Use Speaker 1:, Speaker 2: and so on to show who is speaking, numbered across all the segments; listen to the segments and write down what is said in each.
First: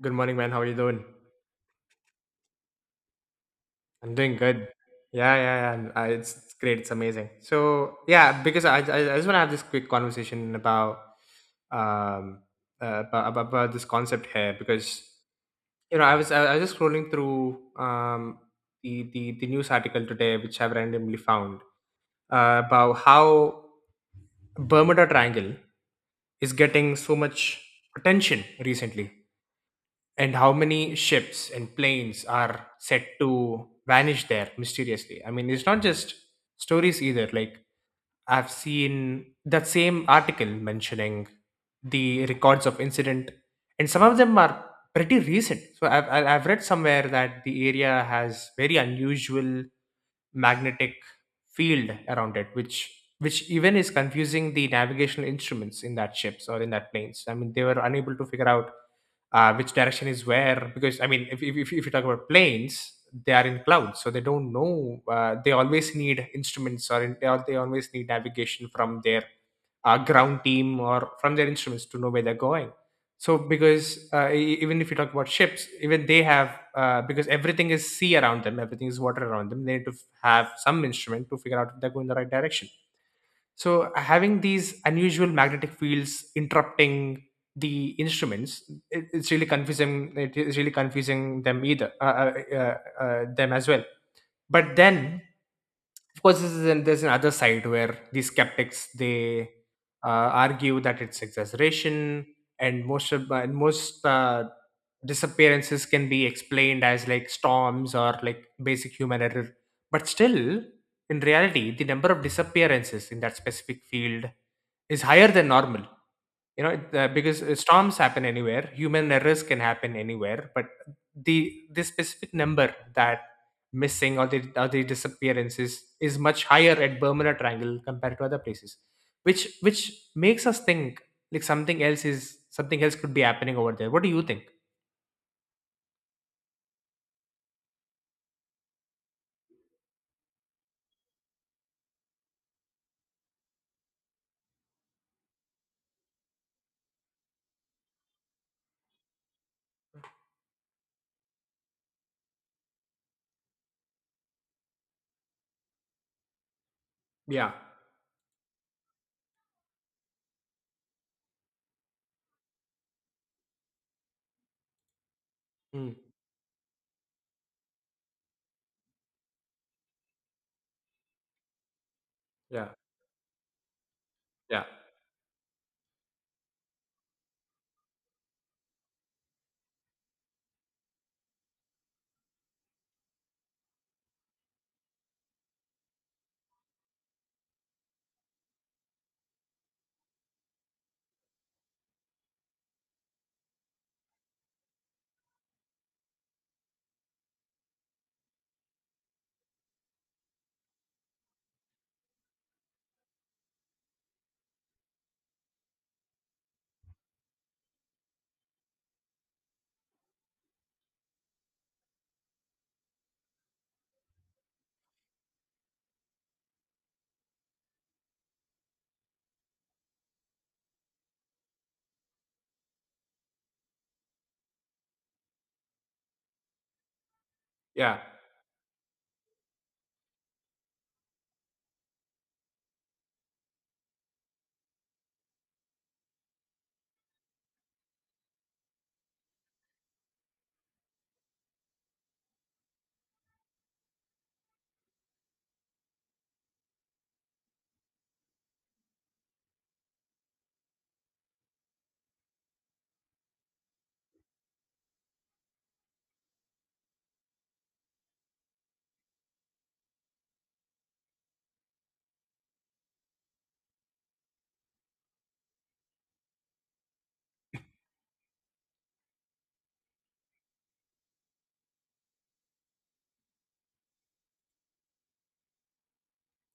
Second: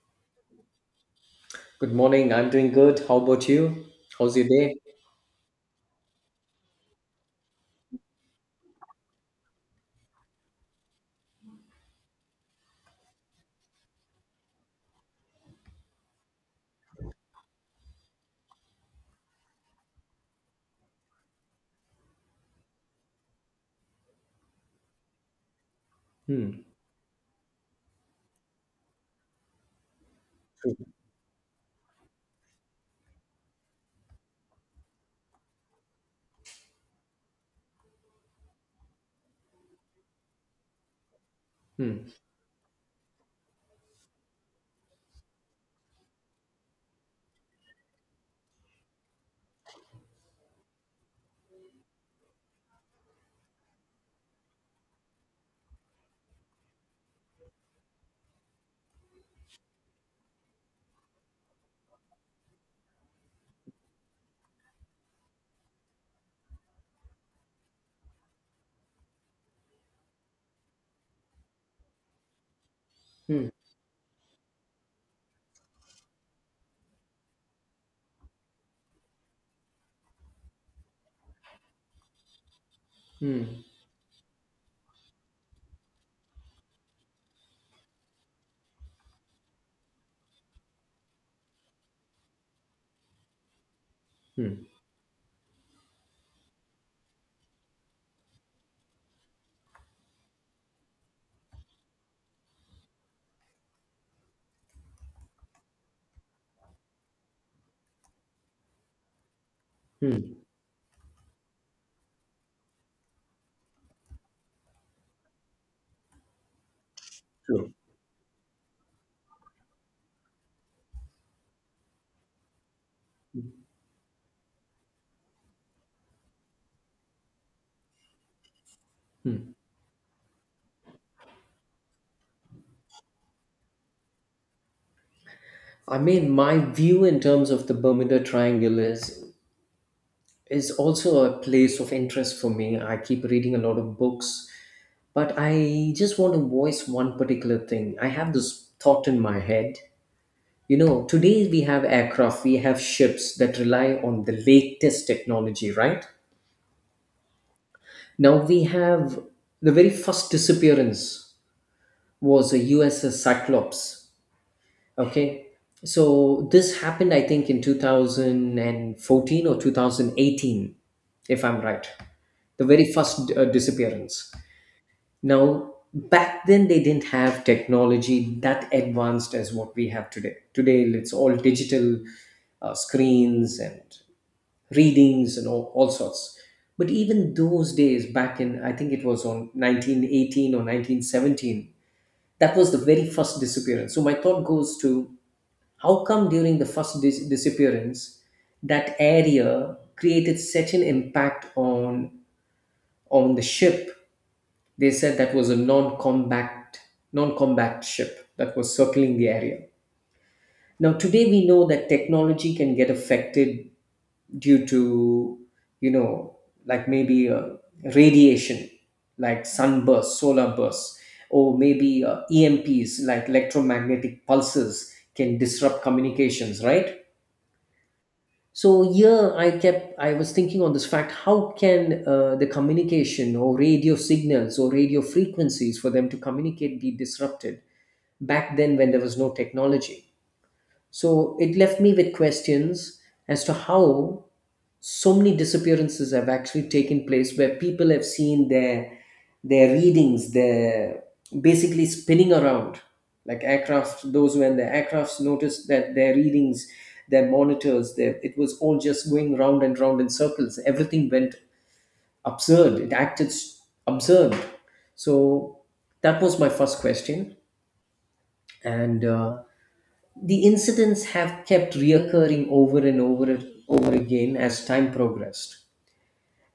Speaker 1: Good morning, man. How are you doing?
Speaker 2: Good morning. I'm doing good. How about you?
Speaker 1: I'm doing
Speaker 2: How's your
Speaker 1: good.
Speaker 2: day?
Speaker 1: It's great. It's amazing. So yeah, because I just want to have this quick conversation about um about this concept here because I was just scrolling through um the news article today which I've randomly found about how Bermuda Triangle
Speaker 2: Hmm.
Speaker 1: is getting so much attention recently. And how many
Speaker 2: True.
Speaker 1: ships and planes are set to vanish there mysteriously? I mean, it's not just stories either. Like, I've seen that same article mentioning
Speaker 2: Hmm.
Speaker 1: the records of incident, and some of them are pretty recent. So I've read somewhere that the area has very unusual magnetic field around it which even is confusing the navigational instruments in that ships or in that planes. I mean, they were unable to figure out which direction is where, because I mean if you talk about planes, they are in clouds, so they don't know. They always need instruments, or they always need navigation from their ground team or from their instruments to know where they're going. So,
Speaker 2: Hmm.
Speaker 1: because even if you talk about ships, even they have because everything is sea around them, everything is water around them. They need to have some instrument to figure out if they're going the right direction.
Speaker 2: Hmm. Hmm.
Speaker 1: So, having these unusual magnetic fields interrupting the instruments, it's really confusing. It is really confusing them either, them as well.
Speaker 2: Hmm.
Speaker 1: But then, of course, there's another side where the skeptics, they argue that it's exaggeration, and most of and most disappearances can be explained as like storms or like basic human error. But
Speaker 2: Hmm.
Speaker 1: still, in reality, the number of disappearances in that specific field is higher than normal. Because
Speaker 2: True.
Speaker 1: storms happen anywhere, human errors can happen anywhere, but the this specific number, that missing, or the disappearances, is much higher at bermuda triangle compared to other places, which
Speaker 2: Hmm.
Speaker 1: makes us think like something else is, something else could be happening over there. What do you think?
Speaker 2: I mean, my view in terms of the Bermuda Triangle is also a place of interest for me. I keep reading a lot of books, but I just want to voice one particular thing. I have this thought in my head. You know, today we have aircraft, we have ships that rely on the latest technology, right?
Speaker 1: Yeah.
Speaker 2: Now we have the very first disappearance was a USS Cyclops. Okay.
Speaker 1: Mm.
Speaker 2: So this happened, I think, in 2014 or 2018, if I'm right. The
Speaker 1: Yeah,
Speaker 2: very first disappearance.
Speaker 1: yeah,
Speaker 2: Now, back then, they didn't have technology that advanced as what we have today. Today, it's all digital screens and readings and all sorts. But even those days, back in, I think it was on 1918 or 1917, that was the very first disappearance, so my thought goes to how come during the first disappearance that area created such an impact on the ship. They said that was a non-combat ship that was circling the area. Now today we know that technology can get affected due to, you know, like maybe radiation, like sunburst solar bursts, or maybe emps, like electromagnetic pulses can disrupt communications, right?
Speaker 1: yeah.
Speaker 2: So here I was thinking on this fact, how can the communication or radio signals or radio frequencies for them to communicate be disrupted back then when there was no technology? So it left me with questions as to how so many disappearances have actually taken place, where people have seen their readings, their basically spinning around. Like aircraft, those when the aircrafts noticed that their readings, their monitors, their, it was all just going round and round in circles. Everything went absurd. Absurd. So that was my first question. And The incidents have kept reoccurring over and over again as time progressed,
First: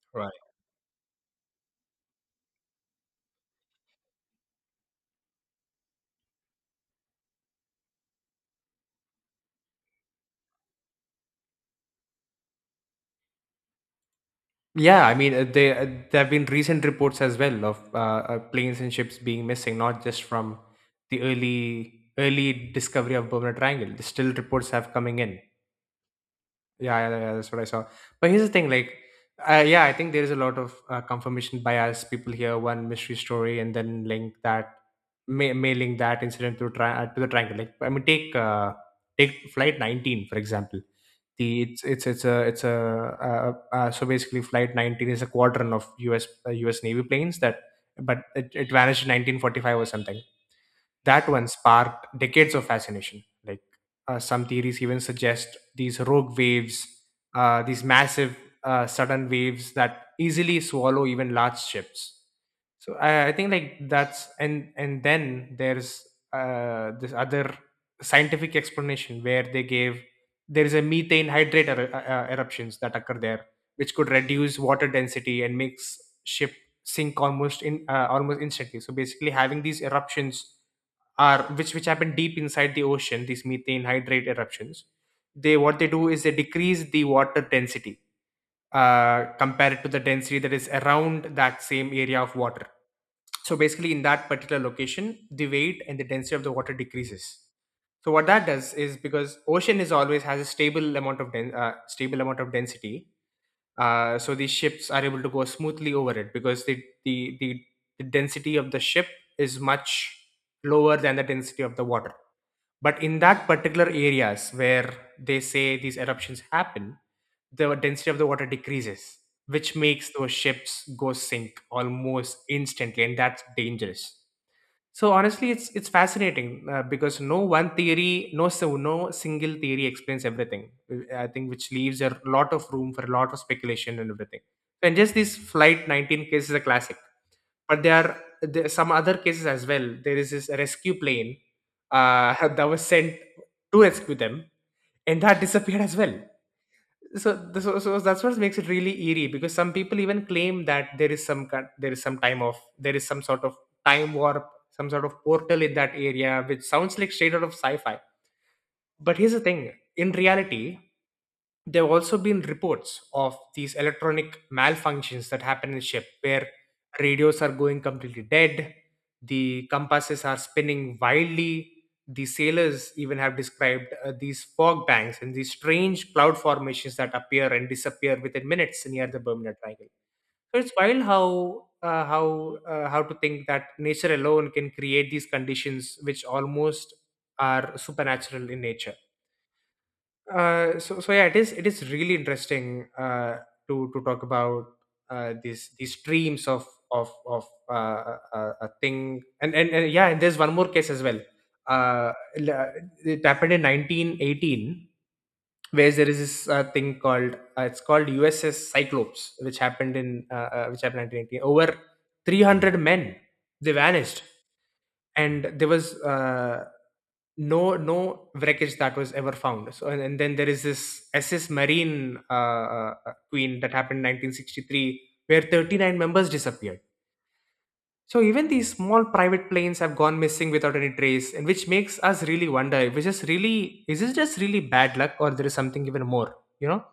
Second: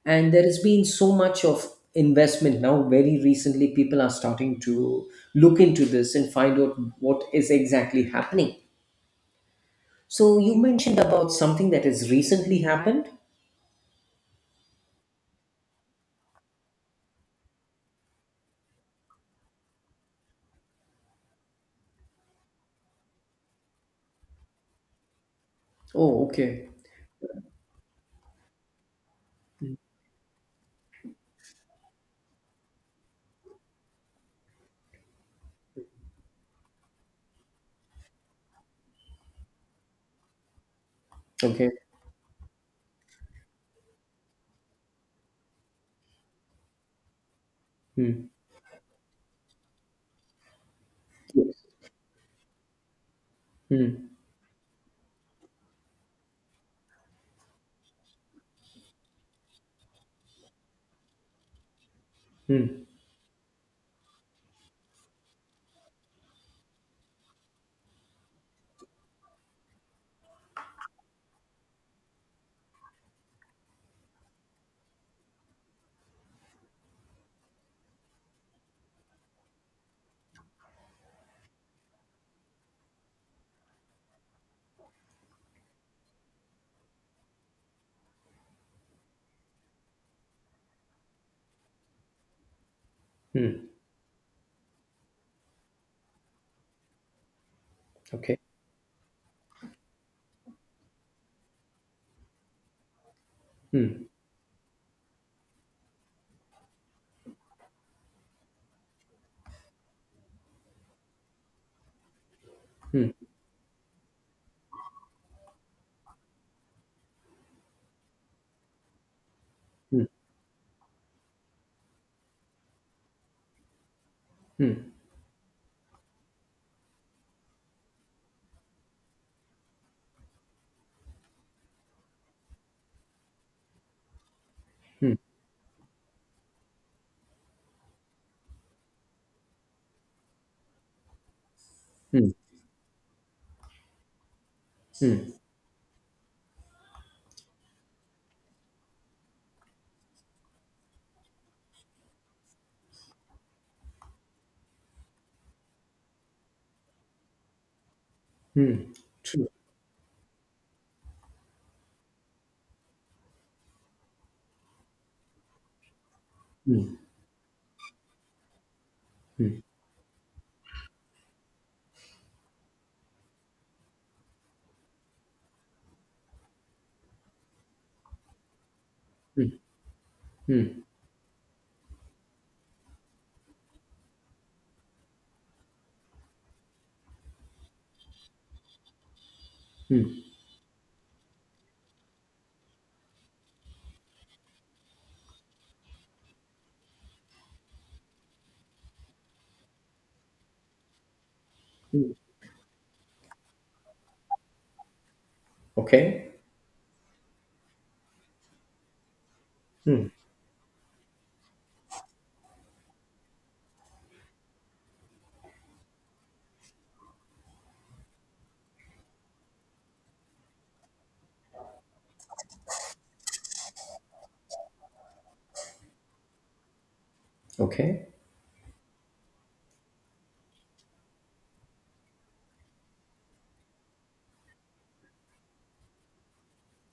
Speaker 2: and there has been so much of investment. Now very recently people are starting to look into this and find out what is exactly happening. So you mentioned about something that has recently happened.
Speaker 1: Yeah, I mean, there have been recent reports as well of planes and ships being missing, not just from the early discovery of Bermuda Triangle. Still, reports have coming in.
Speaker 2: Oh, okay.
Speaker 1: Yeah, yeah, yeah, that's what I saw. But here's the thing, like, yeah, I think there is a lot of confirmation bias. People hear one mystery story and then may link that incident to the triangle. Like, I mean, take flight 19 for example. The
Speaker 2: Okay.
Speaker 1: it's a so basically flight 19 is a squadron of U.S. Navy planes that,
Speaker 2: Hmm.
Speaker 1: but it vanished in 1945 or something. That one
Speaker 2: Yes.
Speaker 1: sparked decades of fascination. Like,
Speaker 2: Hmm.
Speaker 1: some theories even suggest these rogue waves, these massive sudden waves that easily swallow even large ships.
Speaker 2: Hmm.
Speaker 1: So I think like that's, and then there's this other scientific explanation where they gave, there is a methane hydrate eruptions that occur there, which could reduce water density and makes ship sink almost in almost instantly. So basically, having these eruptions are which happen deep inside the ocean, these methane hydrate eruptions, they what they do is they decrease the water density compared to the density that is around that same area of water.
Speaker 2: Hmm.
Speaker 1: So basically in that particular location the weight and the density of the water decreases. So what
Speaker 2: Okay.
Speaker 1: that does is, because ocean is always has a stable amount of stable amount of density,
Speaker 2: Hmm.
Speaker 1: so these ships are able to go smoothly over it because the the density of the ship is much lower than the density of the water. But
Speaker 2: Hmm.
Speaker 1: in that particular areas where they say these eruptions happen, the density of the water decreases, which
Speaker 2: Hmm.
Speaker 1: makes those ships go sink almost instantly, and that's dangerous.
Speaker 2: Hmm.
Speaker 1: So honestly, it's fascinating because no one theory, no so no single theory explains everything. I think, which leaves a lot of room for a lot of speculation and everything. And
Speaker 2: Hmm.
Speaker 1: just this flight 19 case is a classic, but there are some other cases as well. There is this rescue plane
Speaker 2: Hmm.
Speaker 1: uh, that was sent to rescue them, and that
Speaker 2: Hmm.
Speaker 1: disappeared as well. So, that's what makes it really eerie, because some people even claim that there is some kind, there is some time of there is some sort of time warp, some sort of portal in that area, which sounds like straight out of sci-fi.
Speaker 2: Hmm.
Speaker 1: But here's the
Speaker 2: True.
Speaker 1: thing, in reality there have also been reports of these electronic malfunctions that happen in the ship where
Speaker 2: Hmm.
Speaker 1: radios are going completely dead,
Speaker 2: Hmm.
Speaker 1: the compasses are spinning wildly, the sailors even have described these fog banks and these strange cloud formations that appear and disappear within minutes near the bermuda triangle. So it's
Speaker 2: Hmm.
Speaker 1: wild how how to think that nature alone can create these conditions which almost are supernatural in nature.
Speaker 2: Hmm.
Speaker 1: So yeah, it is really interesting to talk about these streams of a thing, and yeah, and there's one more case as well. Uh,
Speaker 2: Hmm.
Speaker 1: l- uh, it happened in 1918, where there is
Speaker 2: Okay.
Speaker 1: this thing called, it's called USS Cyclops,
Speaker 2: Mm.
Speaker 1: which happened in 1980. Over 300 men they vanished, and there was no wreckage that was ever found. So and then there is this SS Marine Queen that happened in 1963, where 39 members disappeared.
Speaker 2: Okay.
Speaker 1: So even these small private planes have gone missing without any trace, and which makes us really wonder: if it's just really is this just really bad luck, or there is something even more? You know.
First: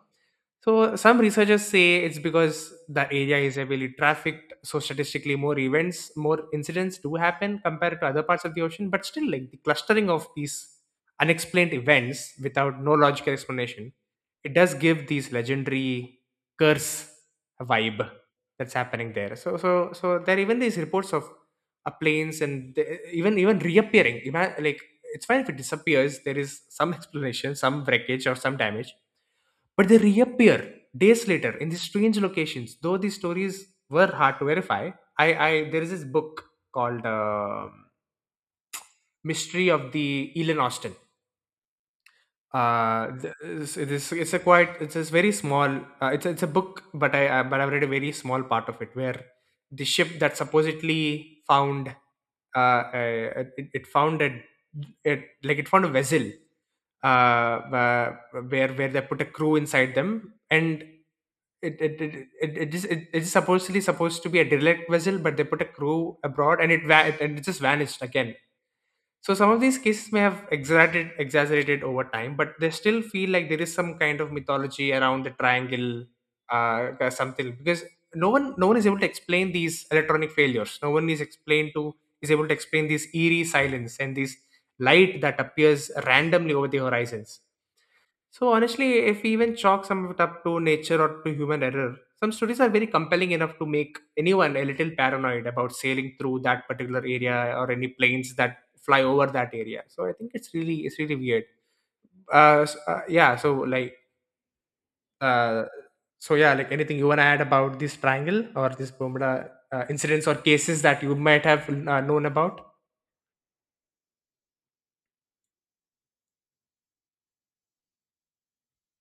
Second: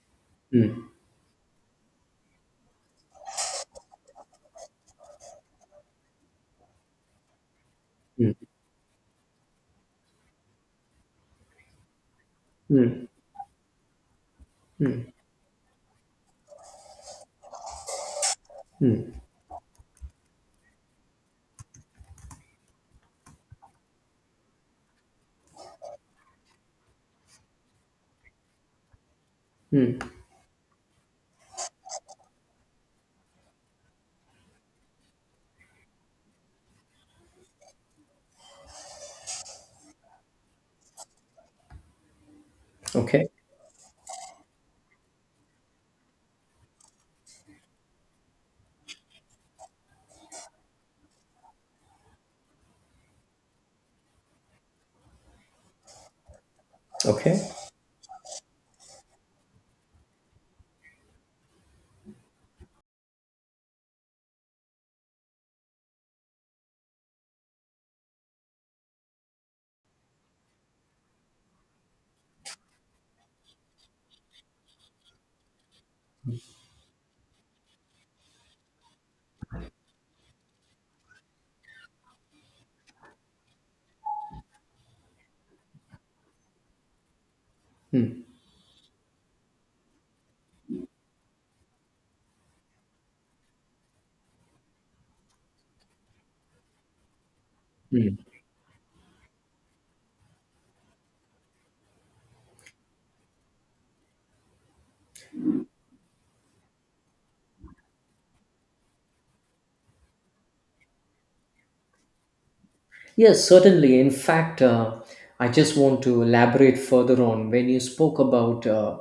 Speaker 2: Mm.
Speaker 1: So some researchers say it's because the area is heavily trafficked, so statistically more events, more incidents do happen compared to other
Speaker 2: Mm.
Speaker 1: parts of the ocean. But still, like the clustering of these unexplained events without no
Speaker 2: Mm.
Speaker 1: logical explanation, it does give these legendary curse vibe that's happening
Speaker 2: Mm.
Speaker 1: there. So there are even these reports of planes even reappearing. Like, it's fine if it disappears. There is some explanation, some wreckage or some damage, but they
Speaker 2: Mm.
Speaker 1: reappear days later in these strange locations. Though these stories were hard to verify, I, there is this book called Mystery of the Elon Austin. uh,
Speaker 2: Okay.
Speaker 1: th- it's, it's, it's a quite it's a very small it's a book, but I've read a very small part of it where the ship that supposedly found, it found a, it like it found a vessel uh,
Speaker 2: Okay.
Speaker 1: uh where they put a crew inside them, and it it it, it, it's supposedly supposed to be a derelict vessel, but they put a crew abroad and it just vanished again. So some of these cases may have exaggerated over time, but they still feel like there is some kind of mythology around the triangle, uh, or something. Because no one is able to explain these electronic failures. No one is explained to Is able to explain this eerie silence and this light that appears randomly over the horizons.
Speaker 2: Mm.
Speaker 1: So honestly, if we even chalk some of it up to nature or to human error, some stories are very compelling enough to make anyone a little paranoid about sailing through that particular area or any
Speaker 2: Mm.
Speaker 1: planes that fly over that area. So I think it's really, it's really weird. Yeah. So like, uh, yeah, like anything you wanna add about this triangle or this Bermuda incidents or cases that you might have known about?
Speaker 2: Yes, certainly. In fact, I just want to elaborate further on when you spoke about,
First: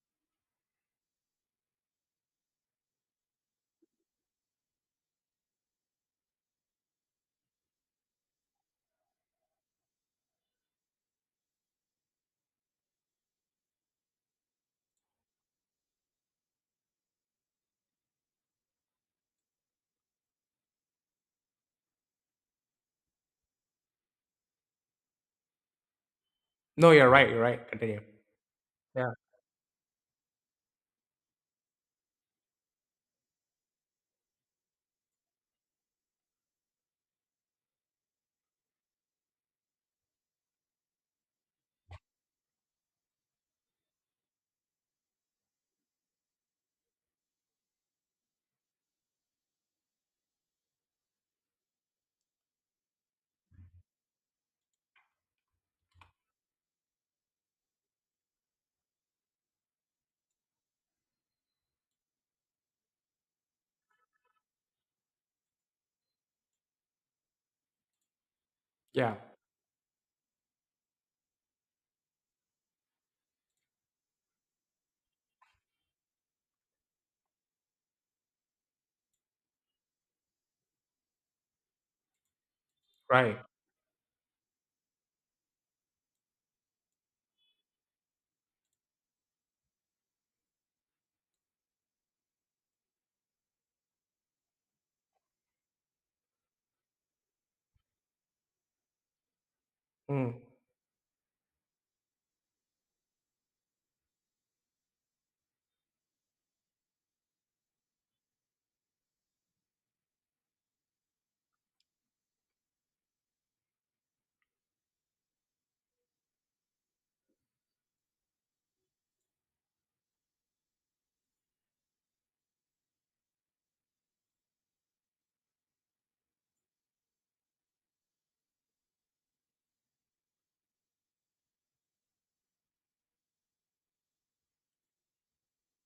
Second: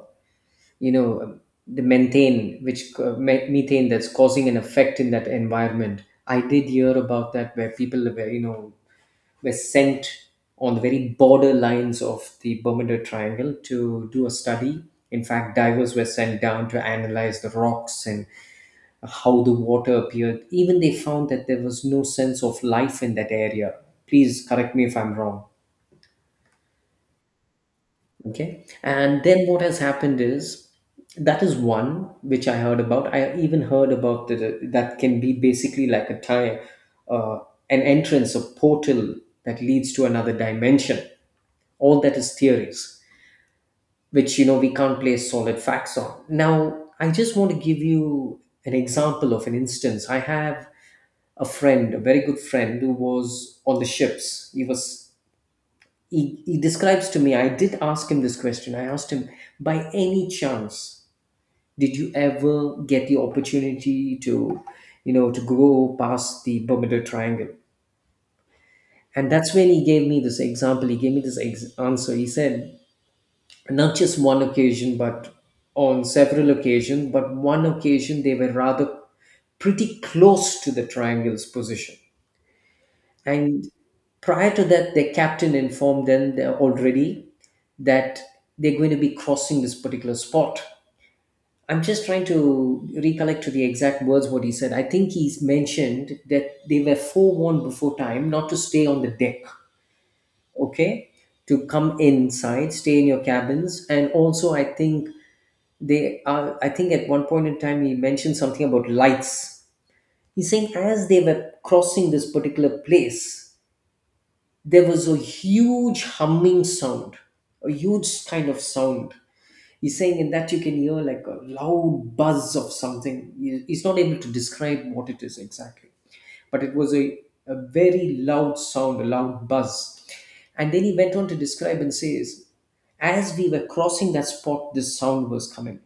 Speaker 2: you know, the methane, which methane that's causing an effect in that environment. I did hear about that, where people were, you know, were sent on the very border lines of the Bermuda Triangle to do a study. In fact, divers were sent down to analyze the rocks and how the water appeared. Even they found that there was no sense of life in that area. Please correct me if I'm wrong.
Speaker 1: No, you're right. You're right. Continue.
Speaker 2: Okay.
Speaker 1: Yeah.
Speaker 2: And then what has happened is that is one which I heard about. I even heard about that can be basically like a tie, uh, an entrance, a portal that leads to another dimension. All that is theories which, you know, we can't place solid facts on now. I just want to give you an example of an instance. I have a friend, a very good friend, who was on the ships. He describes to me. I did ask him this question. I asked him, by any chance did you ever get the opportunity to, you know, to go past the Bermuda Triangle?
Speaker 1: Yeah.
Speaker 2: And that's when he gave me this example. He gave me this answer. He said not just one occasion, but on several occasions. But one occasion, they were rather pretty close to the triangle's position.
Speaker 1: Right.
Speaker 2: And prior to that, their captain informed them that already that they're going to be crossing this particular spot. I'm just trying to recollect to the exact words what he said. I think he's mentioned that they were forewarned before time not to stay on the deck,
Speaker 1: Mm,
Speaker 2: okay? To come inside, stay in your cabins, and also I think they are, I think at one point in time he mentioned something about lights. He's saying as they were crossing this particular place, there was a huge humming sound, a huge kind of sound. He's saying in that you can hear like a loud buzz of something. He's not able to describe what it is exactly, but it was a very loud sound, a loud buzz. And then he went on to describe and says, as we were crossing that spot, this sound was coming.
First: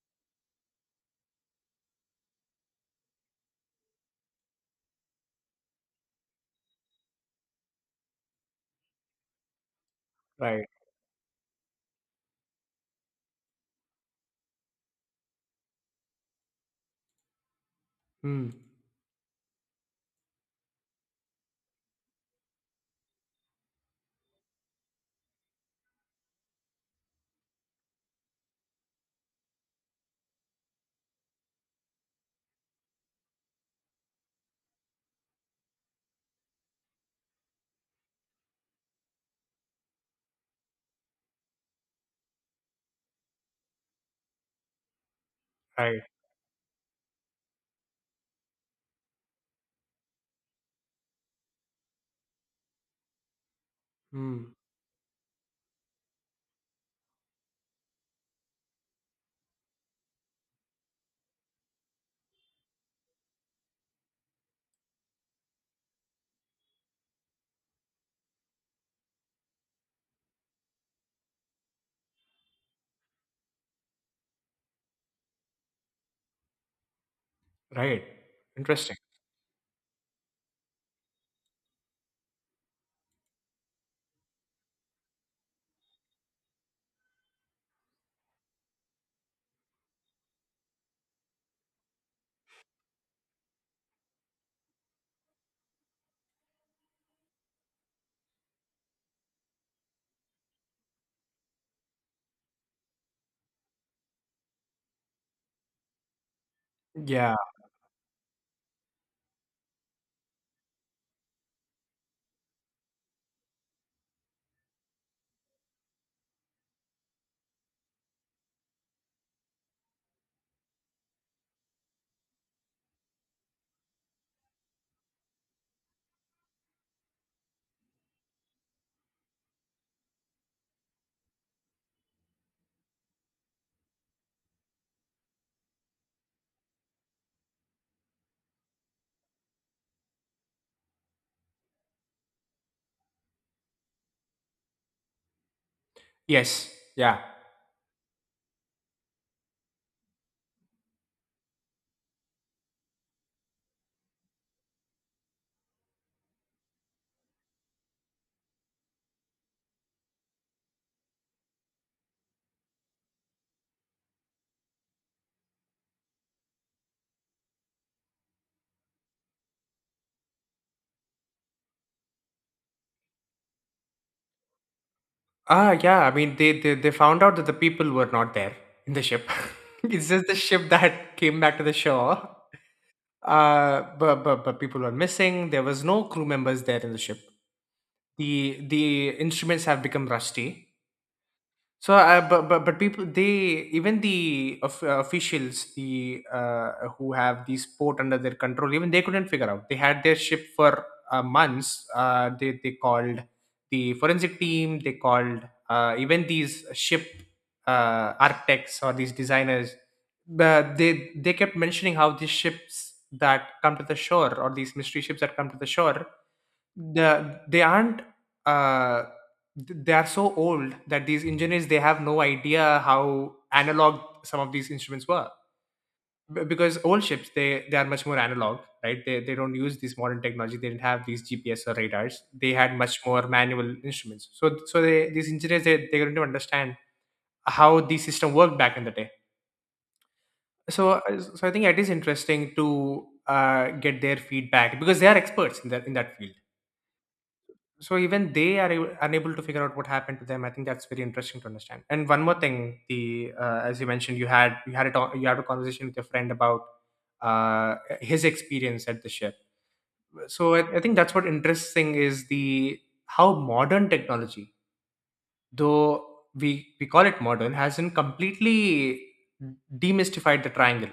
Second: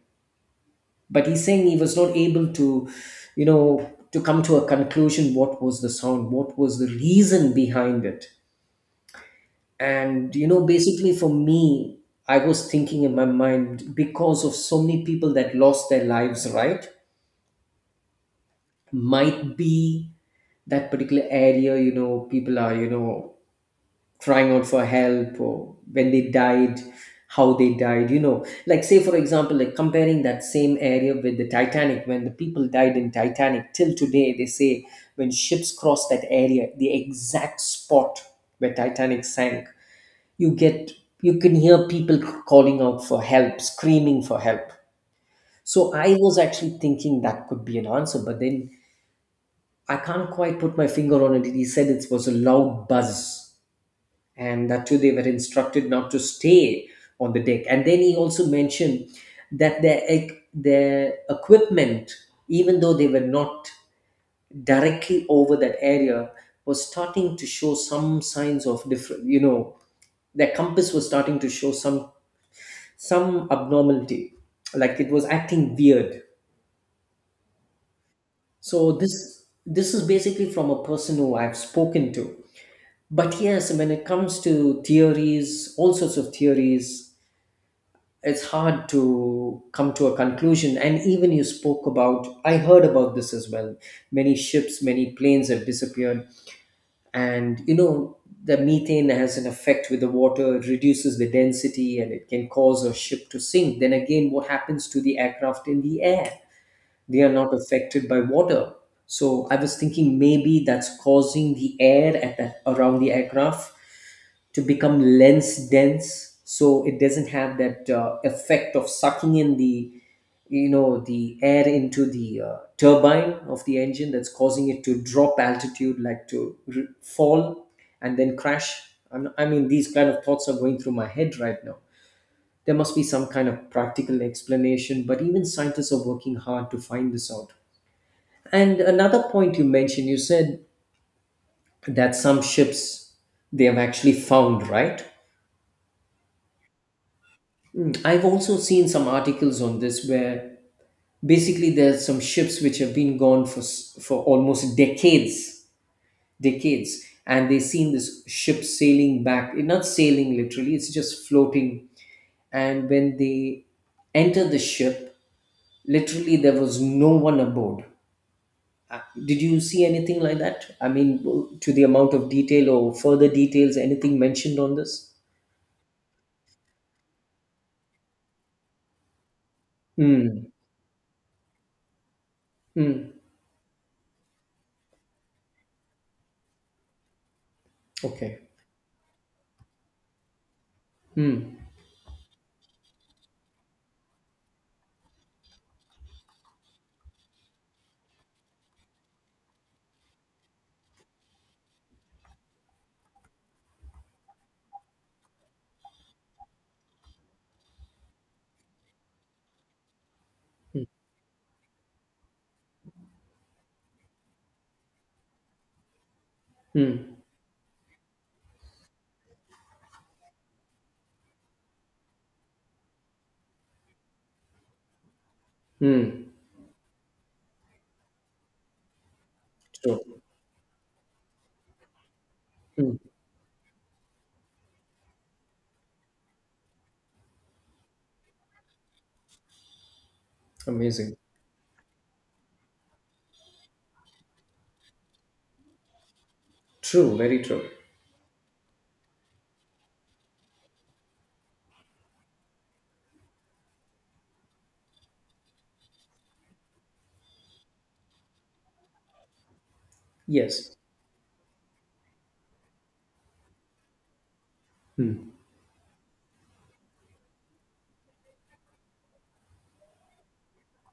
Speaker 2: But he's saying he was not able to, you know, to come to a conclusion what was the sound, what was the reason behind it. And, you know,
Speaker 1: right.
Speaker 2: basically for me, I was thinking in my mind, because of so many people that lost their lives, right,
Speaker 1: Mm,
Speaker 2: might be that particular area, you know, people are, you know, crying out for help, or when they died, how they died, you know, like say for example, like comparing that same area with the Titanic. When the people died in Titanic, till today they say when ships cross that area, the exact spot where Titanic sank, you get, you can hear people calling out for help, screaming for help. So
Speaker 1: right.
Speaker 2: I was actually thinking that could be an answer, but then I can't quite put my finger on it. He said it was a loud buzz,
Speaker 1: Mm.
Speaker 2: and that too they were instructed not to stay on the deck. And then he also mentioned that their equipment, even though they were not directly over that area, was starting to show some signs of different, you know, their compass was starting to show some abnormality, like it was acting weird.
Speaker 1: Right.
Speaker 2: So
Speaker 1: Interesting.
Speaker 2: this is basically from a person who I've spoken to. But yes, when it comes to theories, all sorts of theories, it's hard to come to a conclusion. And even you spoke about, I heard about this as well, many ships, many planes have disappeared. And, you know, the methane has an effect with the water. It reduces the density and it can cause a ship to sink. Then again, what happens to the aircraft in the air? They are
Speaker 1: Yeah.
Speaker 2: not affected by water. So I was thinking maybe that's causing the air at around the aircraft to become lens dense, so it doesn't have that effect of sucking in the, you know, the air into the turbine of the engine, that's causing it to drop altitude, like to fall and then crash. I mean, these kind of thoughts are going through my head right now. There must be some kind of practical explanation, but even scientists are working hard to find this out. And another point you mentioned, you said that some ships, they have actually found, right?
Speaker 1: Yes. Yeah.
Speaker 2: Mm, I've also seen some articles on this, where basically there's some ships which have been gone for for almost decades, decades, and they've seen this ship sailing back. Eh, not sailing literally; it's just floating. And when they enter the ship, literally there was no one aboard. Did you see anything like that? I mean, to the amount of detail or further details, anything mentioned on this?
Speaker 1: Ah, yeah. I mean, they found out that the people were not there in the ship. It's just the
Speaker 2: Hmm.
Speaker 1: ship that came back to the shore.
Speaker 2: Hmm.
Speaker 1: But people were missing. There was no crew members there in the ship.
Speaker 2: Okay.
Speaker 1: The instruments have become rusty.
Speaker 2: Hmm.
Speaker 1: So, but people, they even officials, the who have the sport under their control, even they couldn't figure out. They had their ship for months. They called the forensic team. They called even these ship architects or these designers. But they kept mentioning how these ships that come to the shore or these mystery ships that come to the shore
Speaker 2: Hmm.
Speaker 1: the they aren't uh they are so old that these engineers they have no idea how analog some of these instruments were.
Speaker 2: Hmm.
Speaker 1: Because old ships, they are much more analog, right? They don't use this modern
Speaker 2: True.
Speaker 1: technology, they didn't have these gps or radars, they had much
Speaker 2: Hmm.
Speaker 1: more manual instruments. So so they these engineers, they couldn't even understand how the system worked back in the day. so
Speaker 2: Amazing.
Speaker 1: uh, so I think it is interesting to get their feedback because they are experts in that field.
Speaker 2: True. Very true.
Speaker 1: So even they are unable to figure out what happened to them, I think that's very interesting to understand. And one more thing, the as you mentioned, you had a talk, you had a conversation with your friend about his experience at the ship. So
Speaker 2: Yes.
Speaker 1: I think that's what interesting is, the how modern technology,
Speaker 2: Hmm.
Speaker 1: though we call it modern, hasn't completely demystified the triangle.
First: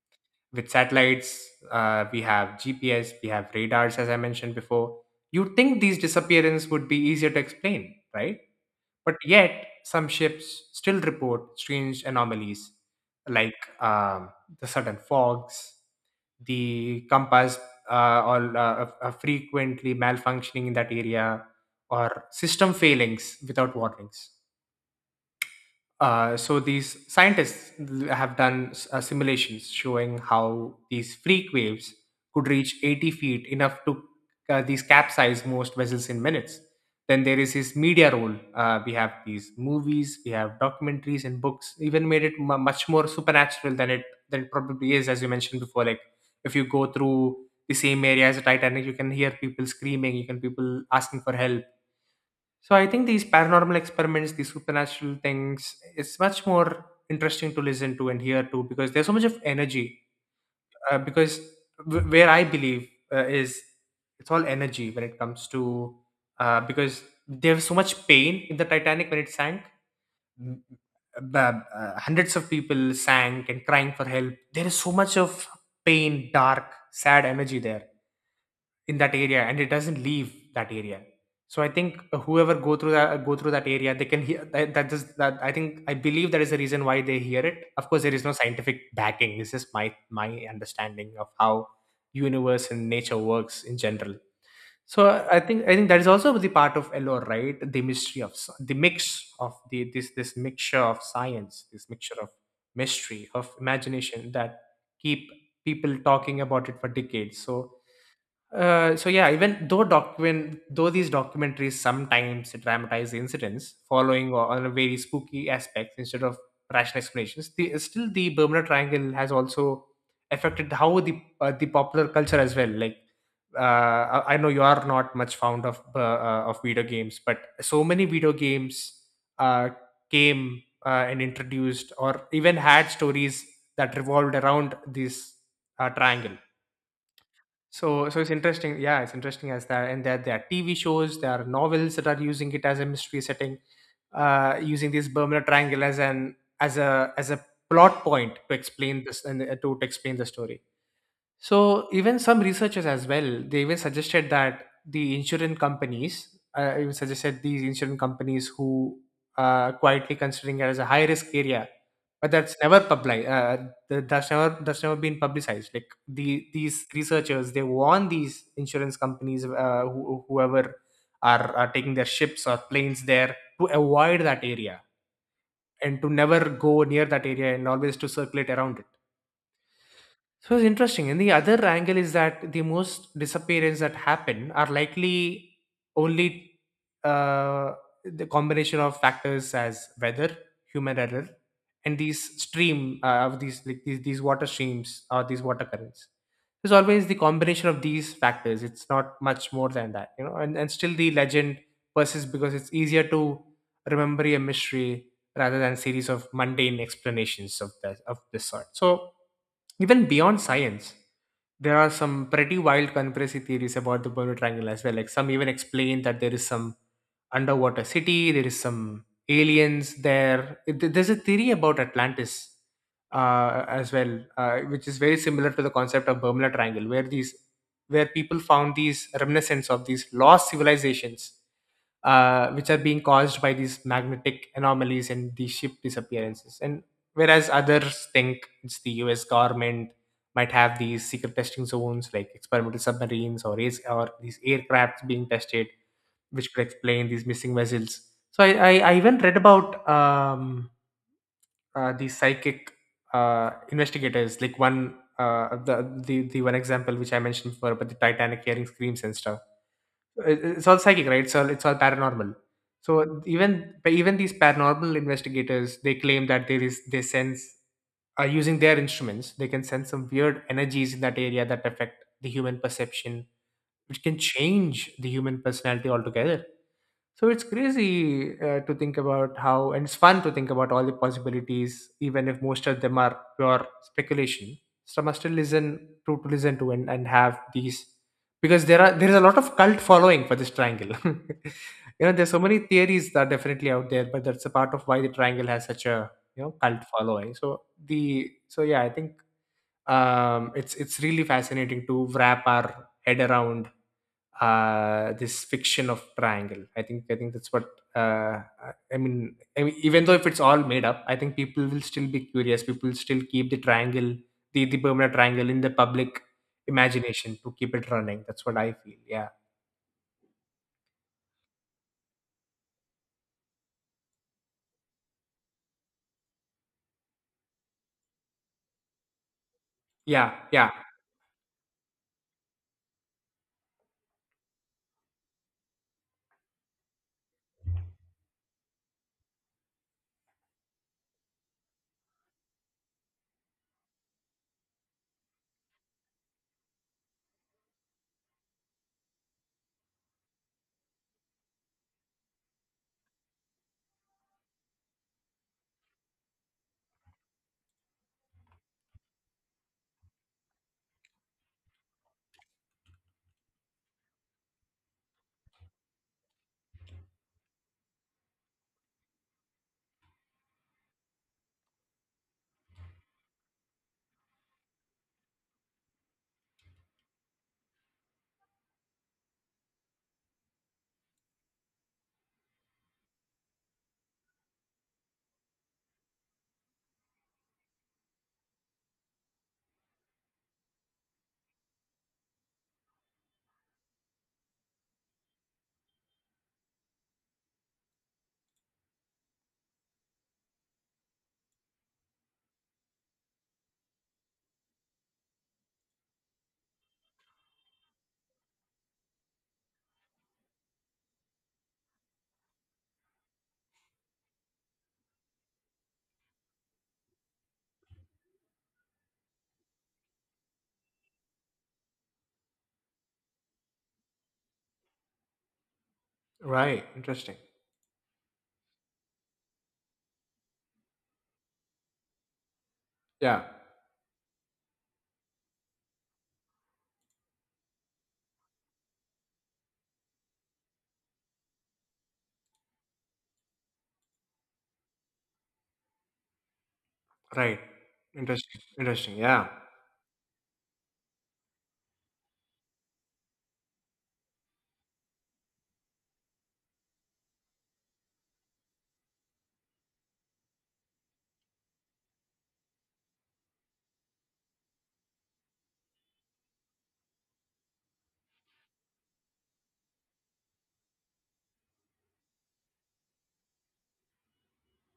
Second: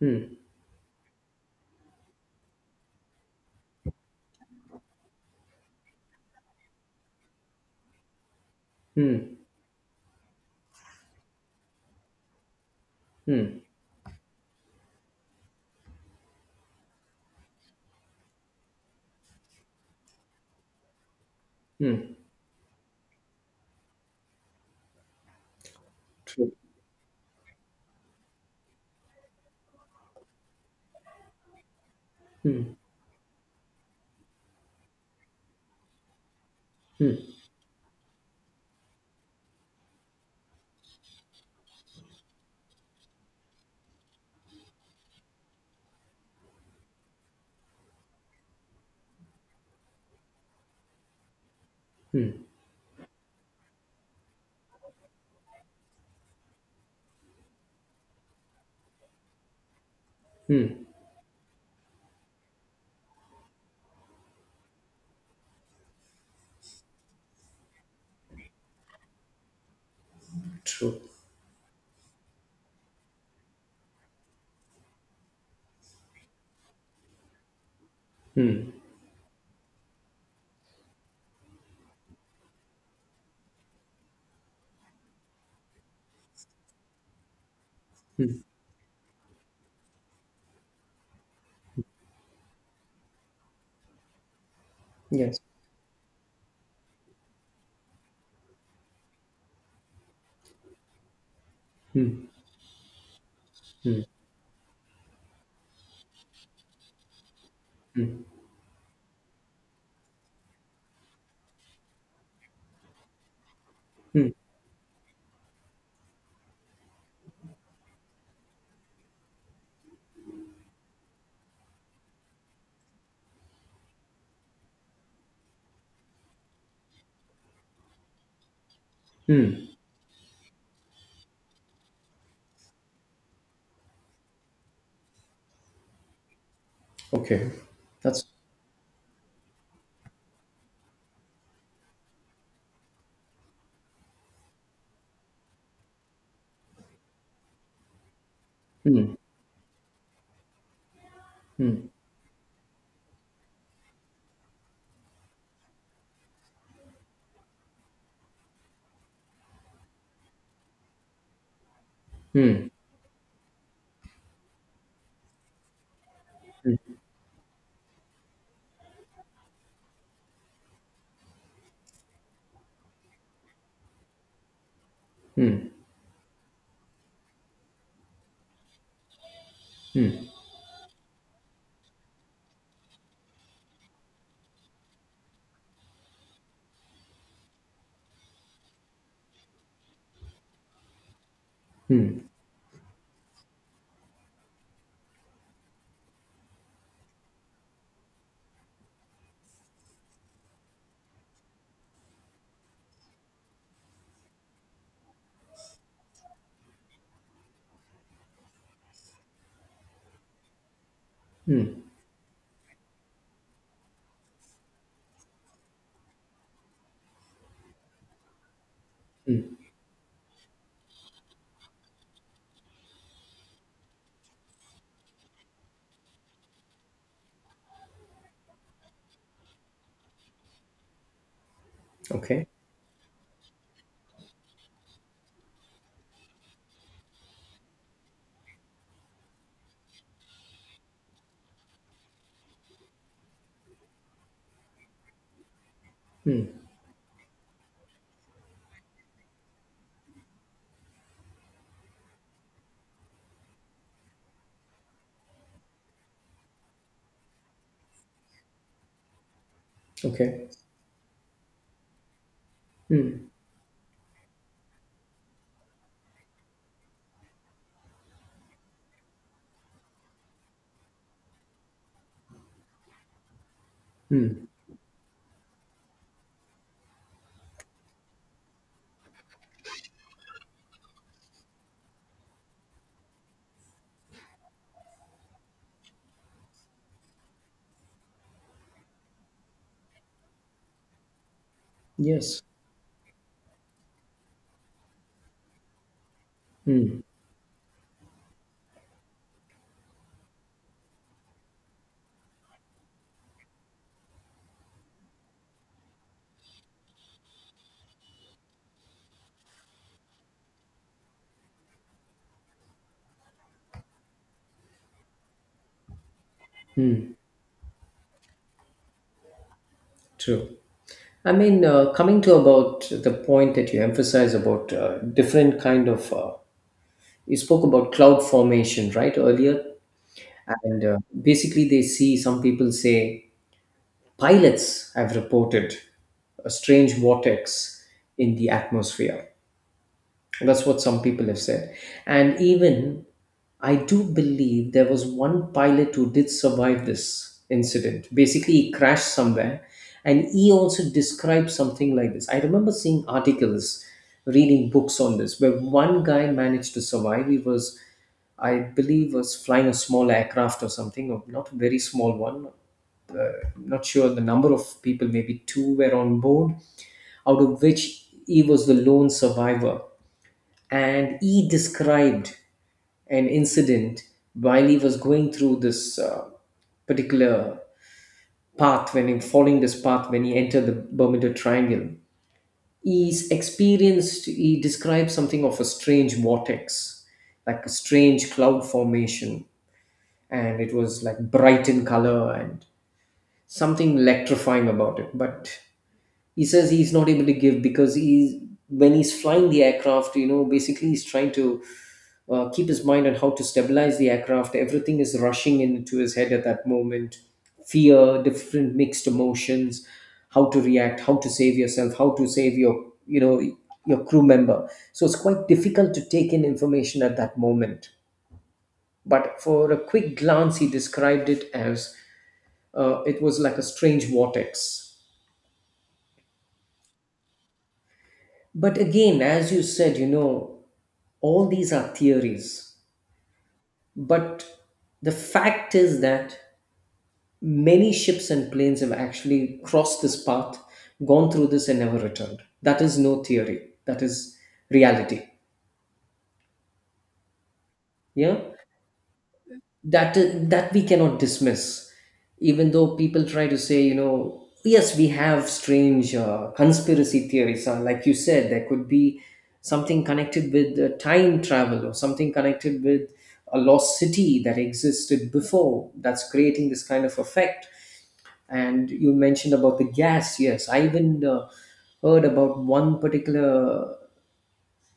Speaker 2: Hmm.
Speaker 1: With satellites, we have gps, we have radars, as I mentioned before, you'd think these disappearance would be easier to explain, right? But
Speaker 2: Hmm.
Speaker 1: yet, some ships still report strange anomalies, like
Speaker 2: Hmm.
Speaker 1: the sudden fogs, the compass, uh, all frequently malfunctioning in that area,
Speaker 2: Hmm.
Speaker 1: or system failings without warnings.
Speaker 2: True.
Speaker 1: So these scientists have done simulations showing how these freak waves could
Speaker 2: Hmm.
Speaker 1: reach 80 feet, enough to these capsize most vessels in minutes.
Speaker 2: Hmm.
Speaker 1: Then there is his media role. We have these movies, we have documentaries and books. Even made it mu much more supernatural than it probably is, as you mentioned before. Like if you go through the same area as the Titanic, you can hear people screaming, you can people asking for help.
Speaker 2: Hmm.
Speaker 1: So I think these paranormal experiments, these supernatural things, it's much more interesting to listen to and hear too because there's so much of energy.
Speaker 2: Hmm.
Speaker 1: Because where I believe is, it's all energy when it comes to, because there was so much pain in the Titanic when it sank. M-
Speaker 2: True.
Speaker 1: uh, Hundreds of people sank and crying for help. There is so much of pain, dark, sad energy there
Speaker 2: Hmm.
Speaker 1: in that area, and it doesn't leave that area. So I think whoever go through that area, they can hear that, that is that, I think, I believe that is the reason why they hear it. Of course there is no
Speaker 2: Hmm.
Speaker 1: scientific backing, this is my my understanding of how universe and nature works in general. So I
Speaker 2: Yes.
Speaker 1: think that is also the part of lore, right? The mystery of the mix of the this this mixture of science, this mixture
Speaker 2: Hmm.
Speaker 1: of mystery of
Speaker 2: Hmm.
Speaker 1: imagination that keep people talking about it for decades. so
Speaker 2: Hmm.
Speaker 1: uh, so yeah, even though document though these documentaries sometimes dramatize the incidents
Speaker 2: Hmm.
Speaker 1: following or on a very spooky aspects instead of rational explanations, the, still the Bermuda Triangle has also affected how the popular culture as well. Like I know you are not much fond of video games, but so many video games
Speaker 2: Hmm.
Speaker 1: uh, came and introduced or even had stories that revolved around this triangle.
Speaker 2: Okay.
Speaker 1: So
Speaker 2: That's.
Speaker 1: it's interesting. Yeah, it's interesting as that, and that there are TV shows, there are novels that are using it as a mystery setting, using this Bermuda Triangle as an as a plot point to explain
Speaker 2: Hmm.
Speaker 1: this, and to explain the story. So even some researchers as well, they even suggested that the insurance companies, even suggested these insurance companies who are quietly considering it as a high risk area, but that's
Speaker 2: Hmm.
Speaker 1: never public. That's never been publicized. Like these researchers, they warn these insurance companies, who, whoever are taking their ships or planes there, to avoid that area
Speaker 2: Hmm.
Speaker 1: and to never go near that area and always to circulate around it. So it's interesting. And the other angle is that the most disappearance that happen are likely only uh, the combination of factors as weather, human error, and these stream of these, like, these water streams or these water currents. There's always the combination of these factors. It's not much more than that, you know. And still the legend persists because it's easier to remember a mystery rather than series of mundane explanations of the of this sort. So even beyond science, there are some pretty wild conspiracy theories about the Bermuda Triangle as well. Like some even explain that there is some underwater city, there is some aliens there. There's a theory about Atlantis as well, which is very similar to the concept of Bermuda Triangle, where these where people found these remnants of these lost civilizations,
Speaker 2: Okay.
Speaker 1: which are being caused by these magnetic anomalies and the ship disappearances. And whereas others think it's the US government might have these secret testing zones like experimental submarines, or these aircrafts being tested,
Speaker 2: Hmm.
Speaker 1: which could explain these missing vessels. So I even read about these psychic investigators, like one the one example which I mentioned before about the Titanic hearing screams and stuff.
Speaker 2: Okay.
Speaker 1: It's all psychic, right? It's all paranormal. So
Speaker 2: Hmm.
Speaker 1: even these paranormal investigators, they claim that there is they sense, using their instruments they can sense some weird energies in that area that affect the human perception, which can
Speaker 2: Hmm.
Speaker 1: change the human personality altogether. So it's crazy to think about how, and it's fun to think about all the possibilities, even if most of them are pure speculation. Some are still listen to, and have these because there is a lot of cult following for this triangle. There's so
Speaker 2: Yes,
Speaker 1: many theories that are definitely out there, but that's a part of why the triangle has such a, you know, cult
Speaker 2: mm,
Speaker 1: following. So yeah, I think it's really fascinating to wrap our head around this fiction of triangle. I think that's what uh, I mean, even though if it's all made up, I think people will still be curious. People will still keep the triangle, the Bermuda Triangle, in the public imagination to keep it running. That's what I feel. Yeah,
Speaker 2: true. I mean, coming to about the point that you emphasize about different kind of, you spoke about cloud formation, right, earlier,
Speaker 1: yeah, yeah.
Speaker 2: and basically they see some people say pilots have reported a strange vortex in the atmosphere. That's what some people have said. And even I do believe there was one pilot who did survive this incident. Basically, he crashed somewhere and he also described something like this. I remember seeing articles, reading books on this, where one guy managed to survive. He was, I believe, was flying a small aircraft or something, or not a very small one. I'm not sure the number of people, maybe two were on board, out of which he was the lone survivor. And he described an incident while he was going through this particular path, when he following this path, when he entered the Bermuda Triangle. He's experienced, he described something of a strange vortex, like a strange cloud formation, and it was like bright in color and something electrifying about it. But he says he's not able to give because he's when he's flying the aircraft, you know, basically he's trying to keep his mind on how to stabilize the aircraft. Everything is rushing into his head at that moment, fear, different mixed emotions, how to react, how to save yourself, how to save your you know your crew member. So it's quite difficult to take in information at that moment, but for a quick glance he described it as it was like a strange vortex.
Speaker 1: Right. Interesting.
Speaker 2: But again, as you said, you know, all these are theories,
Speaker 1: Yeah.
Speaker 2: but the fact is that many ships and planes have actually crossed this path, gone through this, and never returned. That is no theory, that is reality.
Speaker 1: Right.
Speaker 2: Yeah,
Speaker 1: Interesting. Interesting. Yeah.
Speaker 2: that that we cannot dismiss, even though people try to say, you know, yes, we have strange conspiracy theories. Like you said, there could be something connected with time travel, or something connected with a lost city that existed before, that's creating this kind of effect. And you mentioned about the gas. Yes, I even heard about one particular,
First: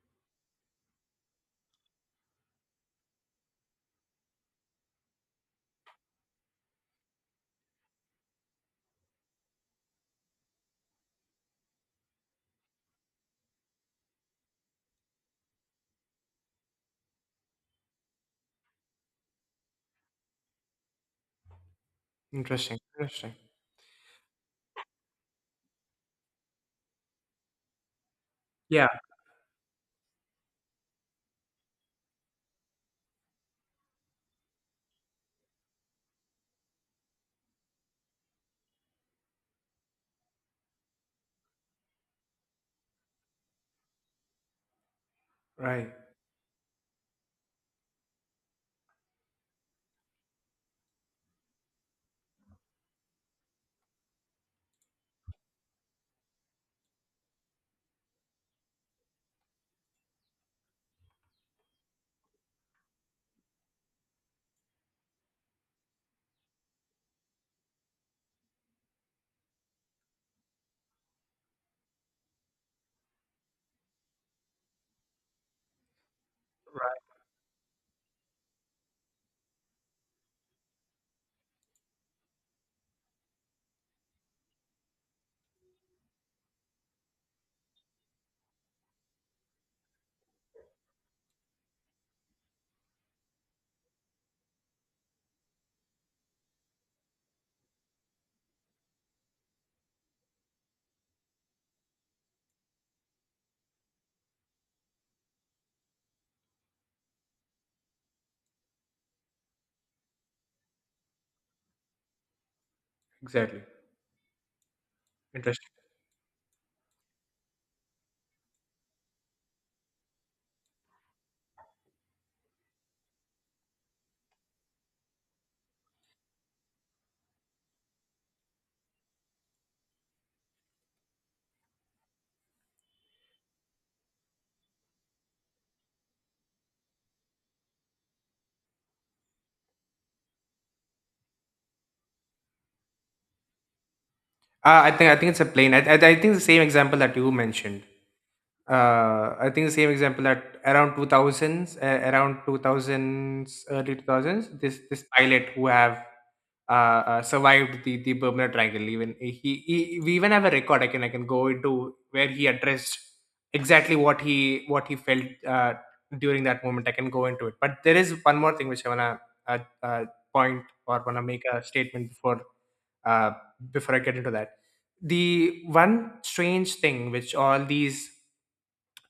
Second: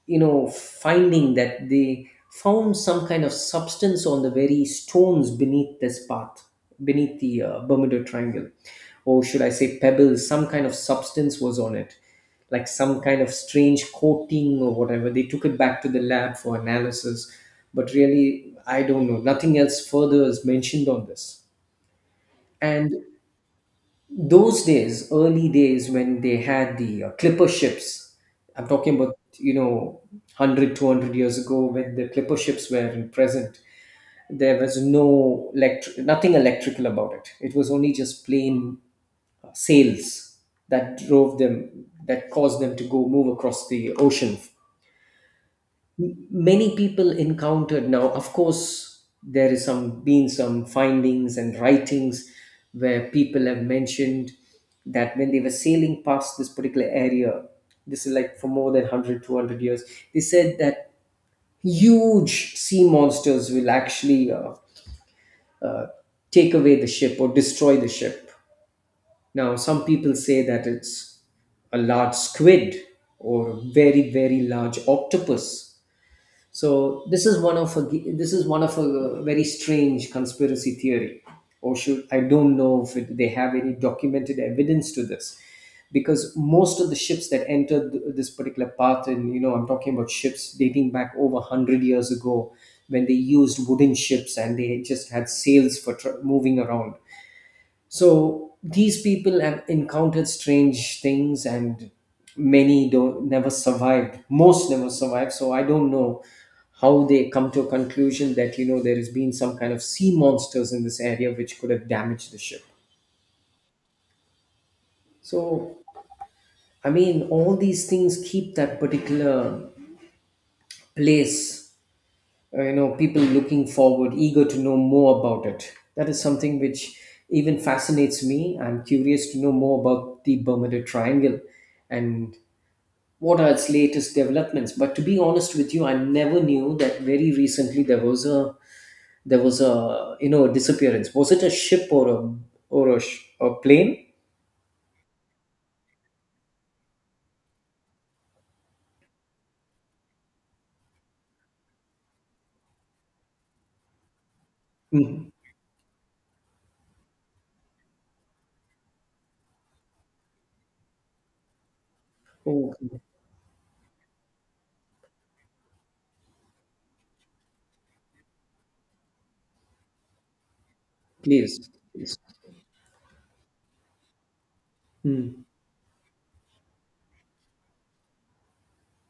Speaker 2: you know, finding, that they found some kind of substance on the very stones beneath this path, beneath the Bermuda Triangle, or should I say pebbles. Some kind of substance was on it, like some kind of strange coating, or whatever. They took it back to the lab for analysis, but really, I don't know, nothing else further is mentioned on this.
Speaker 1: Interesting.
Speaker 2: And
Speaker 1: Interesting.
Speaker 2: those days, early days, when they had the clipper ships, I'm
Speaker 1: Yeah.
Speaker 2: talking about, you know, 100, 200 years ago, when the clipper ships were in present, there was no nothing electrical about it. It was only just plain sails that drove them, that caused them to go move across the ocean.
Speaker 1: Right.
Speaker 2: Many people encountered. Now, of course, there is some, been some findings and writings where people have mentioned that when they were sailing past this particular area, this is like for more than 100, 200 years, they said that huge sea monsters will actually uh, take away the ship or destroy the ship. Now some people say that it's a large squid, or a very very large octopus. So
Speaker 1: Right.
Speaker 2: this is one of a very strange conspiracy theory, or should — I don't know if it, they have any documented evidence to this, because most of the ships that entered this particular path, and you know I'm talking about ships dating back over 100 years ago, when they used wooden ships and they just had sails for tr moving around. So these people have encountered strange things, and many don't never survived. Most never survived. So I don't know how they come to a conclusion that, you know, there has been some kind of sea monsters in this area which could have damaged the ship.
Speaker 1: Exactly. Interesting.
Speaker 2: So I mean, all these things keep that particular place. You know, people looking forward, eager to know more about it. That is something which even fascinates me. I'm curious to know more about the Bermuda Triangle, and what are its latest developments. But to be honest with you, I never knew that very recently there was a, you know, a disappearance. Was it a ship, or a or a a plane?
Speaker 1: I think it's a plane. I think the same example that you mentioned, I think the same example at around 2000s, around 2000s, early 2000s, this
Speaker 2: Mm.
Speaker 1: pilot who have survived the Bermuda Triangle. Even we even have a record. I can go into where he
Speaker 2: Oh, okay.
Speaker 1: addressed exactly what he felt during that moment. I can go into it. But there is one more thing which I wanna uh, uh, point or wanna make a
Speaker 2: Please,
Speaker 1: statement
Speaker 2: please.
Speaker 1: before uh, before I get into that.
Speaker 2: Mm.
Speaker 1: The one strange thing which all these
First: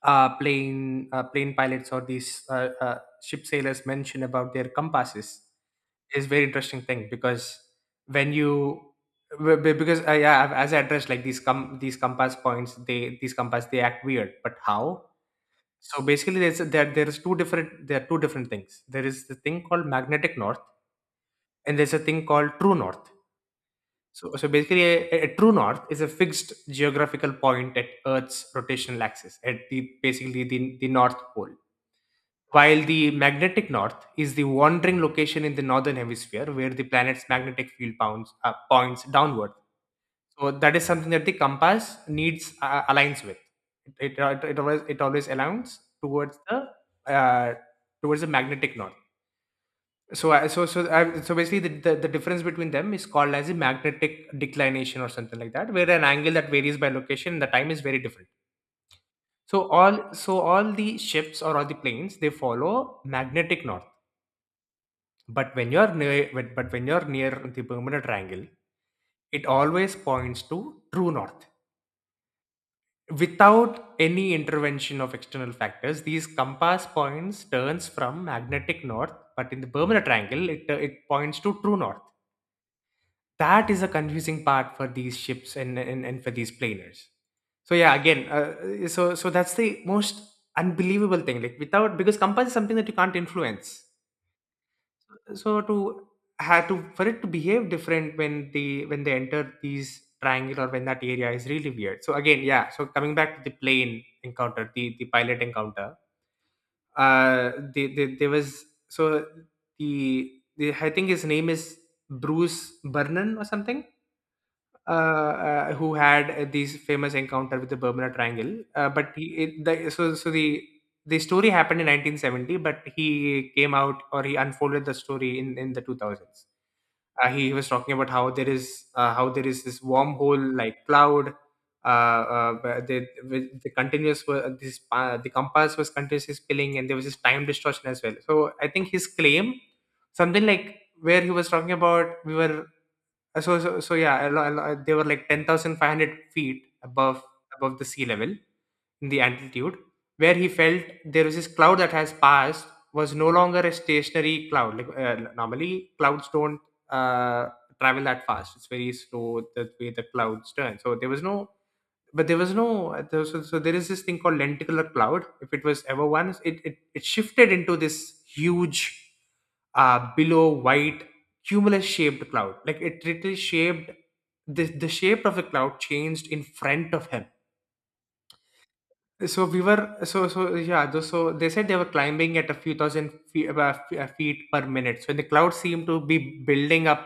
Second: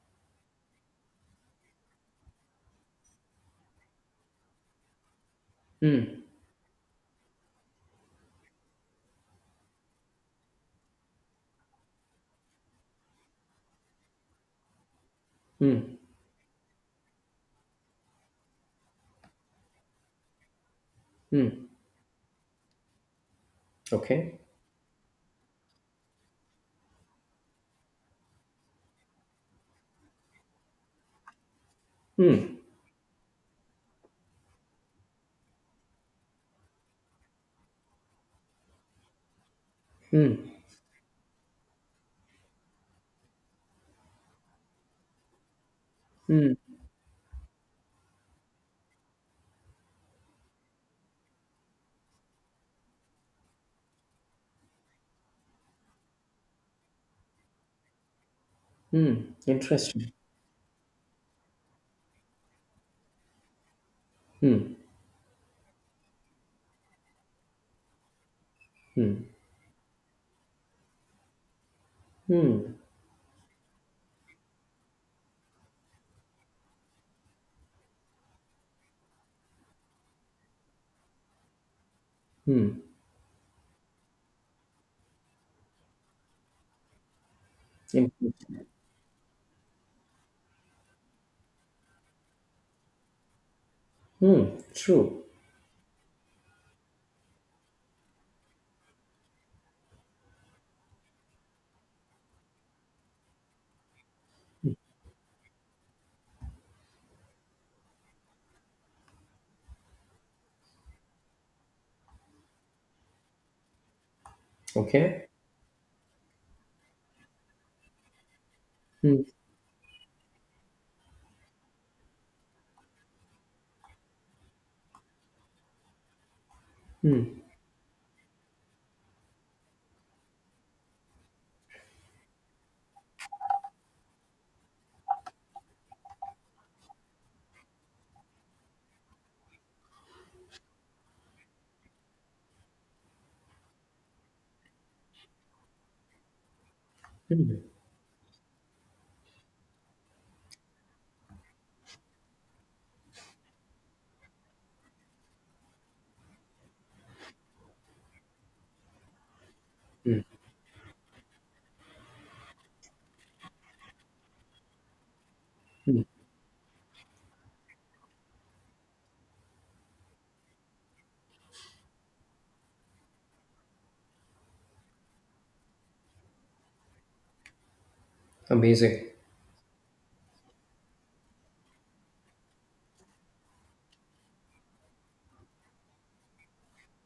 Speaker 1: plane pilots or these ship sailors mention about their compasses
Speaker 2: Mm.
Speaker 1: is very interesting thing. Because when you be- because yeah, I've, as I addressed like these com these compass points, they, these compass, they act weird, but how?
Speaker 2: Mm.
Speaker 1: So basically there's a, there there's two different, there are two different things. There is the thing called magnetic north,
Speaker 2: Mm.
Speaker 1: and there's a thing called true north. so
Speaker 2: Okay.
Speaker 1: so basically a true north is a fixed geographical point at earth's rotational axis, at the basically the north pole,
Speaker 2: Mm.
Speaker 1: while the magnetic north is the wandering location in the northern hemisphere where the planet's magnetic field pounds, points downward.
Speaker 2: Mm.
Speaker 1: So that is something that the compass needs aligns with. It always aligns
Speaker 2: Mm.
Speaker 1: towards the magnetic north. So so basically the, the difference between them is called as a magnetic declination or something like that, where an angle that varies by location and the time is very different.
Speaker 2: Mm.
Speaker 1: So
Speaker 2: Interesting.
Speaker 1: all so all the ships or all the planes they follow magnetic north
Speaker 2: Mm.
Speaker 1: but when you're near the bermuda triangle
Speaker 2: Mm.
Speaker 1: it always points to true north
Speaker 2: Mm.
Speaker 1: without any intervention of external factors these compass points turns from magnetic north, but in the bermuda triangle it points to true north.
Speaker 2: Mm.
Speaker 1: That is a confusing part for these ships and for these planers. So yeah, again
Speaker 2: Interesting.
Speaker 1: uh, so so that's the most unbelievable thing, like, without, because compass is something that you can't influence.
Speaker 2: Mm. True.
Speaker 1: So to had to, for it to behave different when they enter these triangle or when, that area is really weird. So again, yeah, so coming back to the plane encounter, the pilot encounter, there was, so the, the I think his name is bruce vernon or something,
Speaker 2: Okay.
Speaker 1: who had these famous encounter with the Bermuda Triangle. But
Speaker 2: Mm.
Speaker 1: he, it, the, so so the story happened in 1970, but he came out, or he unfolded the story in the 2000s.
Speaker 2: Mm.
Speaker 1: He was talking about how there is this wormhole like cloud. Where with the continuous were this the compass was continuously spilling, and there was this time distortion as well. So I think his claim, something like where he was talking about we were, so yeah, they were like 10,500 feet above, above the sea level, in the altitude, where he felt there was this cloud that has passed, was no longer a stationary cloud. Like, normally, clouds don't uh, travel that fast. It's very slow the way the
Speaker 2: Mm.
Speaker 1: clouds turn. So there was no, but there was no there was- so, so there is this thing called lenticular cloud. If it was
Speaker 2: Mm.
Speaker 1: ever one, it shifted into this huge below white cumulus shaped cloud, like it literally shaped, the shape of the cloud changed in front of him.
Speaker 2: Amazing.
Speaker 1: So we were, so they said they were climbing at a few thousand feet, feet per minute, so the clouds seemed to be building up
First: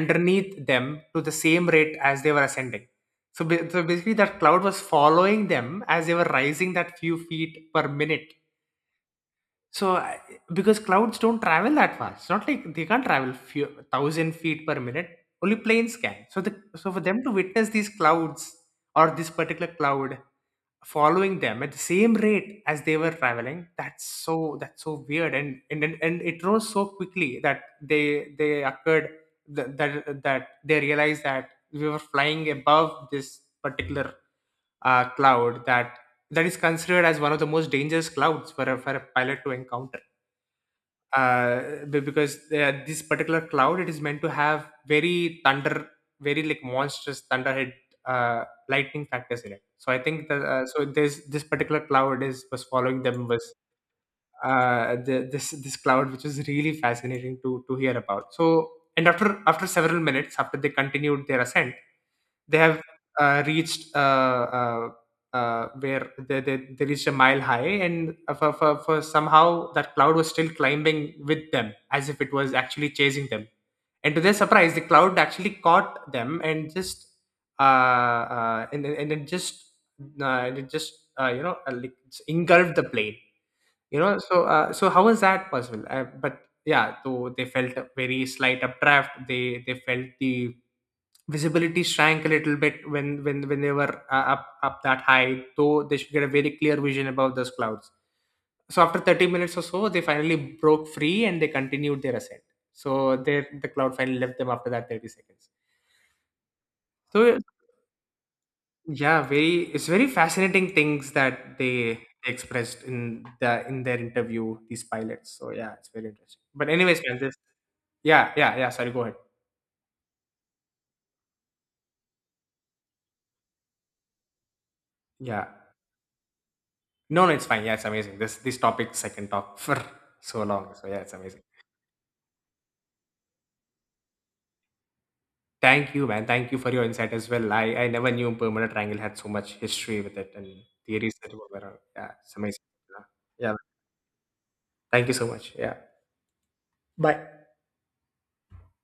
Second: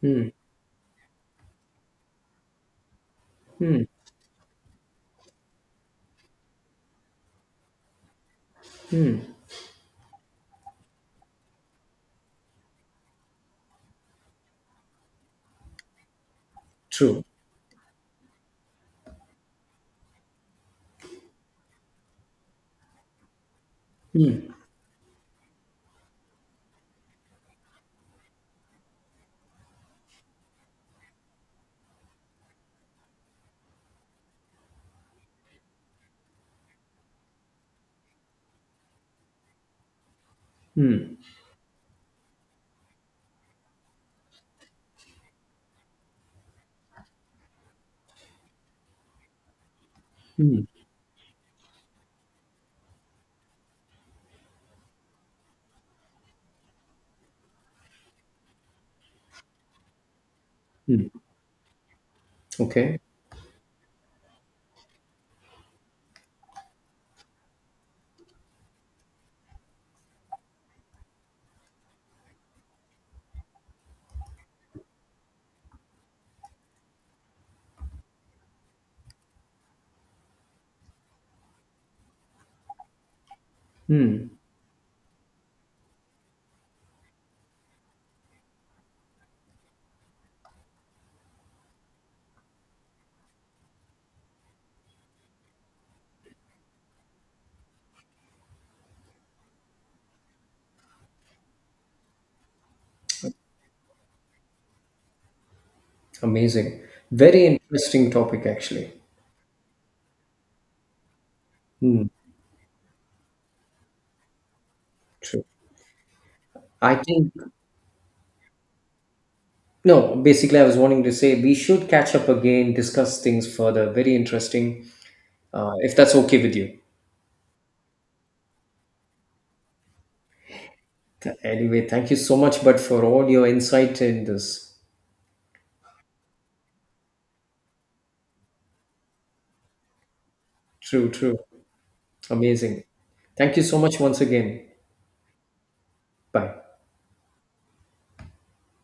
Speaker 2: Hmm.
Speaker 1: them to the same rate as they were ascending. So
Speaker 2: Hmm.
Speaker 1: basically that cloud was following them as they were rising that few feet per minute. so, I- because clouds don't travel that fast, it's not like they can't travel few thousand feet per minute. Only planes can. So, the, so for them
Speaker 2: True.
Speaker 1: to witness these clouds, or this particular cloud, following them at the same rate as they were traveling, that's
Speaker 2: Mm,
Speaker 1: so, that's so weird. And it rose so quickly that they occurred, that they realized that we were flying above this particular cloud that, that is considered as one of the most dangerous clouds for for a pilot to encounter.
Speaker 2: mm,
Speaker 1: Uh, be- because This particular cloud, it is meant to have very thunder, very like monstrous thunderhead, uh, lightning factors in it. So I think that uh,
Speaker 2: mm,
Speaker 1: so this this particular cloud is, was following them, was this this cloud, which was really fascinating to hear about. So, and after, after several minutes, after they
Speaker 2: mm.
Speaker 1: continued their ascent, they have
Speaker 2: Okay.
Speaker 1: reached where they reached a mile high, and for somehow that cloud was still climbing with them as if it was actually chasing them. And to their surprise, the cloud actually caught them, and just, and it just, and it just, like engulfed the plane, you know.
Speaker 2: Mm.
Speaker 1: So so how is that possible? But yeah, though they felt a very slight updraft, they felt the visibility shrank a little bit, when they were up that high, though they should get a very clear vision above those clouds. So after 30 minutes or so, they finally broke free, and they continued their ascent. So there the cloud finally left them after that 30 seconds.
Speaker 2: Amazing.
Speaker 1: So
Speaker 2: Very interesting topic, actually.
Speaker 1: yeah, very, it's very fascinating things that they
Speaker 2: Mm.
Speaker 1: expressed in the, in their interview, these pilots.
Speaker 2: True.
Speaker 1: So yeah, it's very interesting. But
Speaker 2: I
Speaker 1: anyways, man,
Speaker 2: think,
Speaker 1: this, yeah, yeah, yeah, sorry, go ahead.
Speaker 2: no, basically, I was wanting to say we should catch up again, discuss things further. Very interesting,
Speaker 1: Yeah.
Speaker 2: if that's okay with you.
Speaker 1: No, no, it's fine. Yeah, it's amazing. This topic I can talk for so long. So yeah, it's amazing.
Speaker 2: Anyway, thank you so much, but for all your insight in this.
Speaker 1: Thank you, man. Thank you for your insight as well. I never knew permanent triangle had so much history with it, and
Speaker 2: True,
Speaker 1: theories that
Speaker 2: true.
Speaker 1: were around. Yeah, it's amazing.
Speaker 2: Amazing.
Speaker 1: Yeah. Yeah.
Speaker 2: Thank you so much once again.
Speaker 1: Thank you so much. Yeah.
Speaker 2: Bye.
Speaker 1: Bye.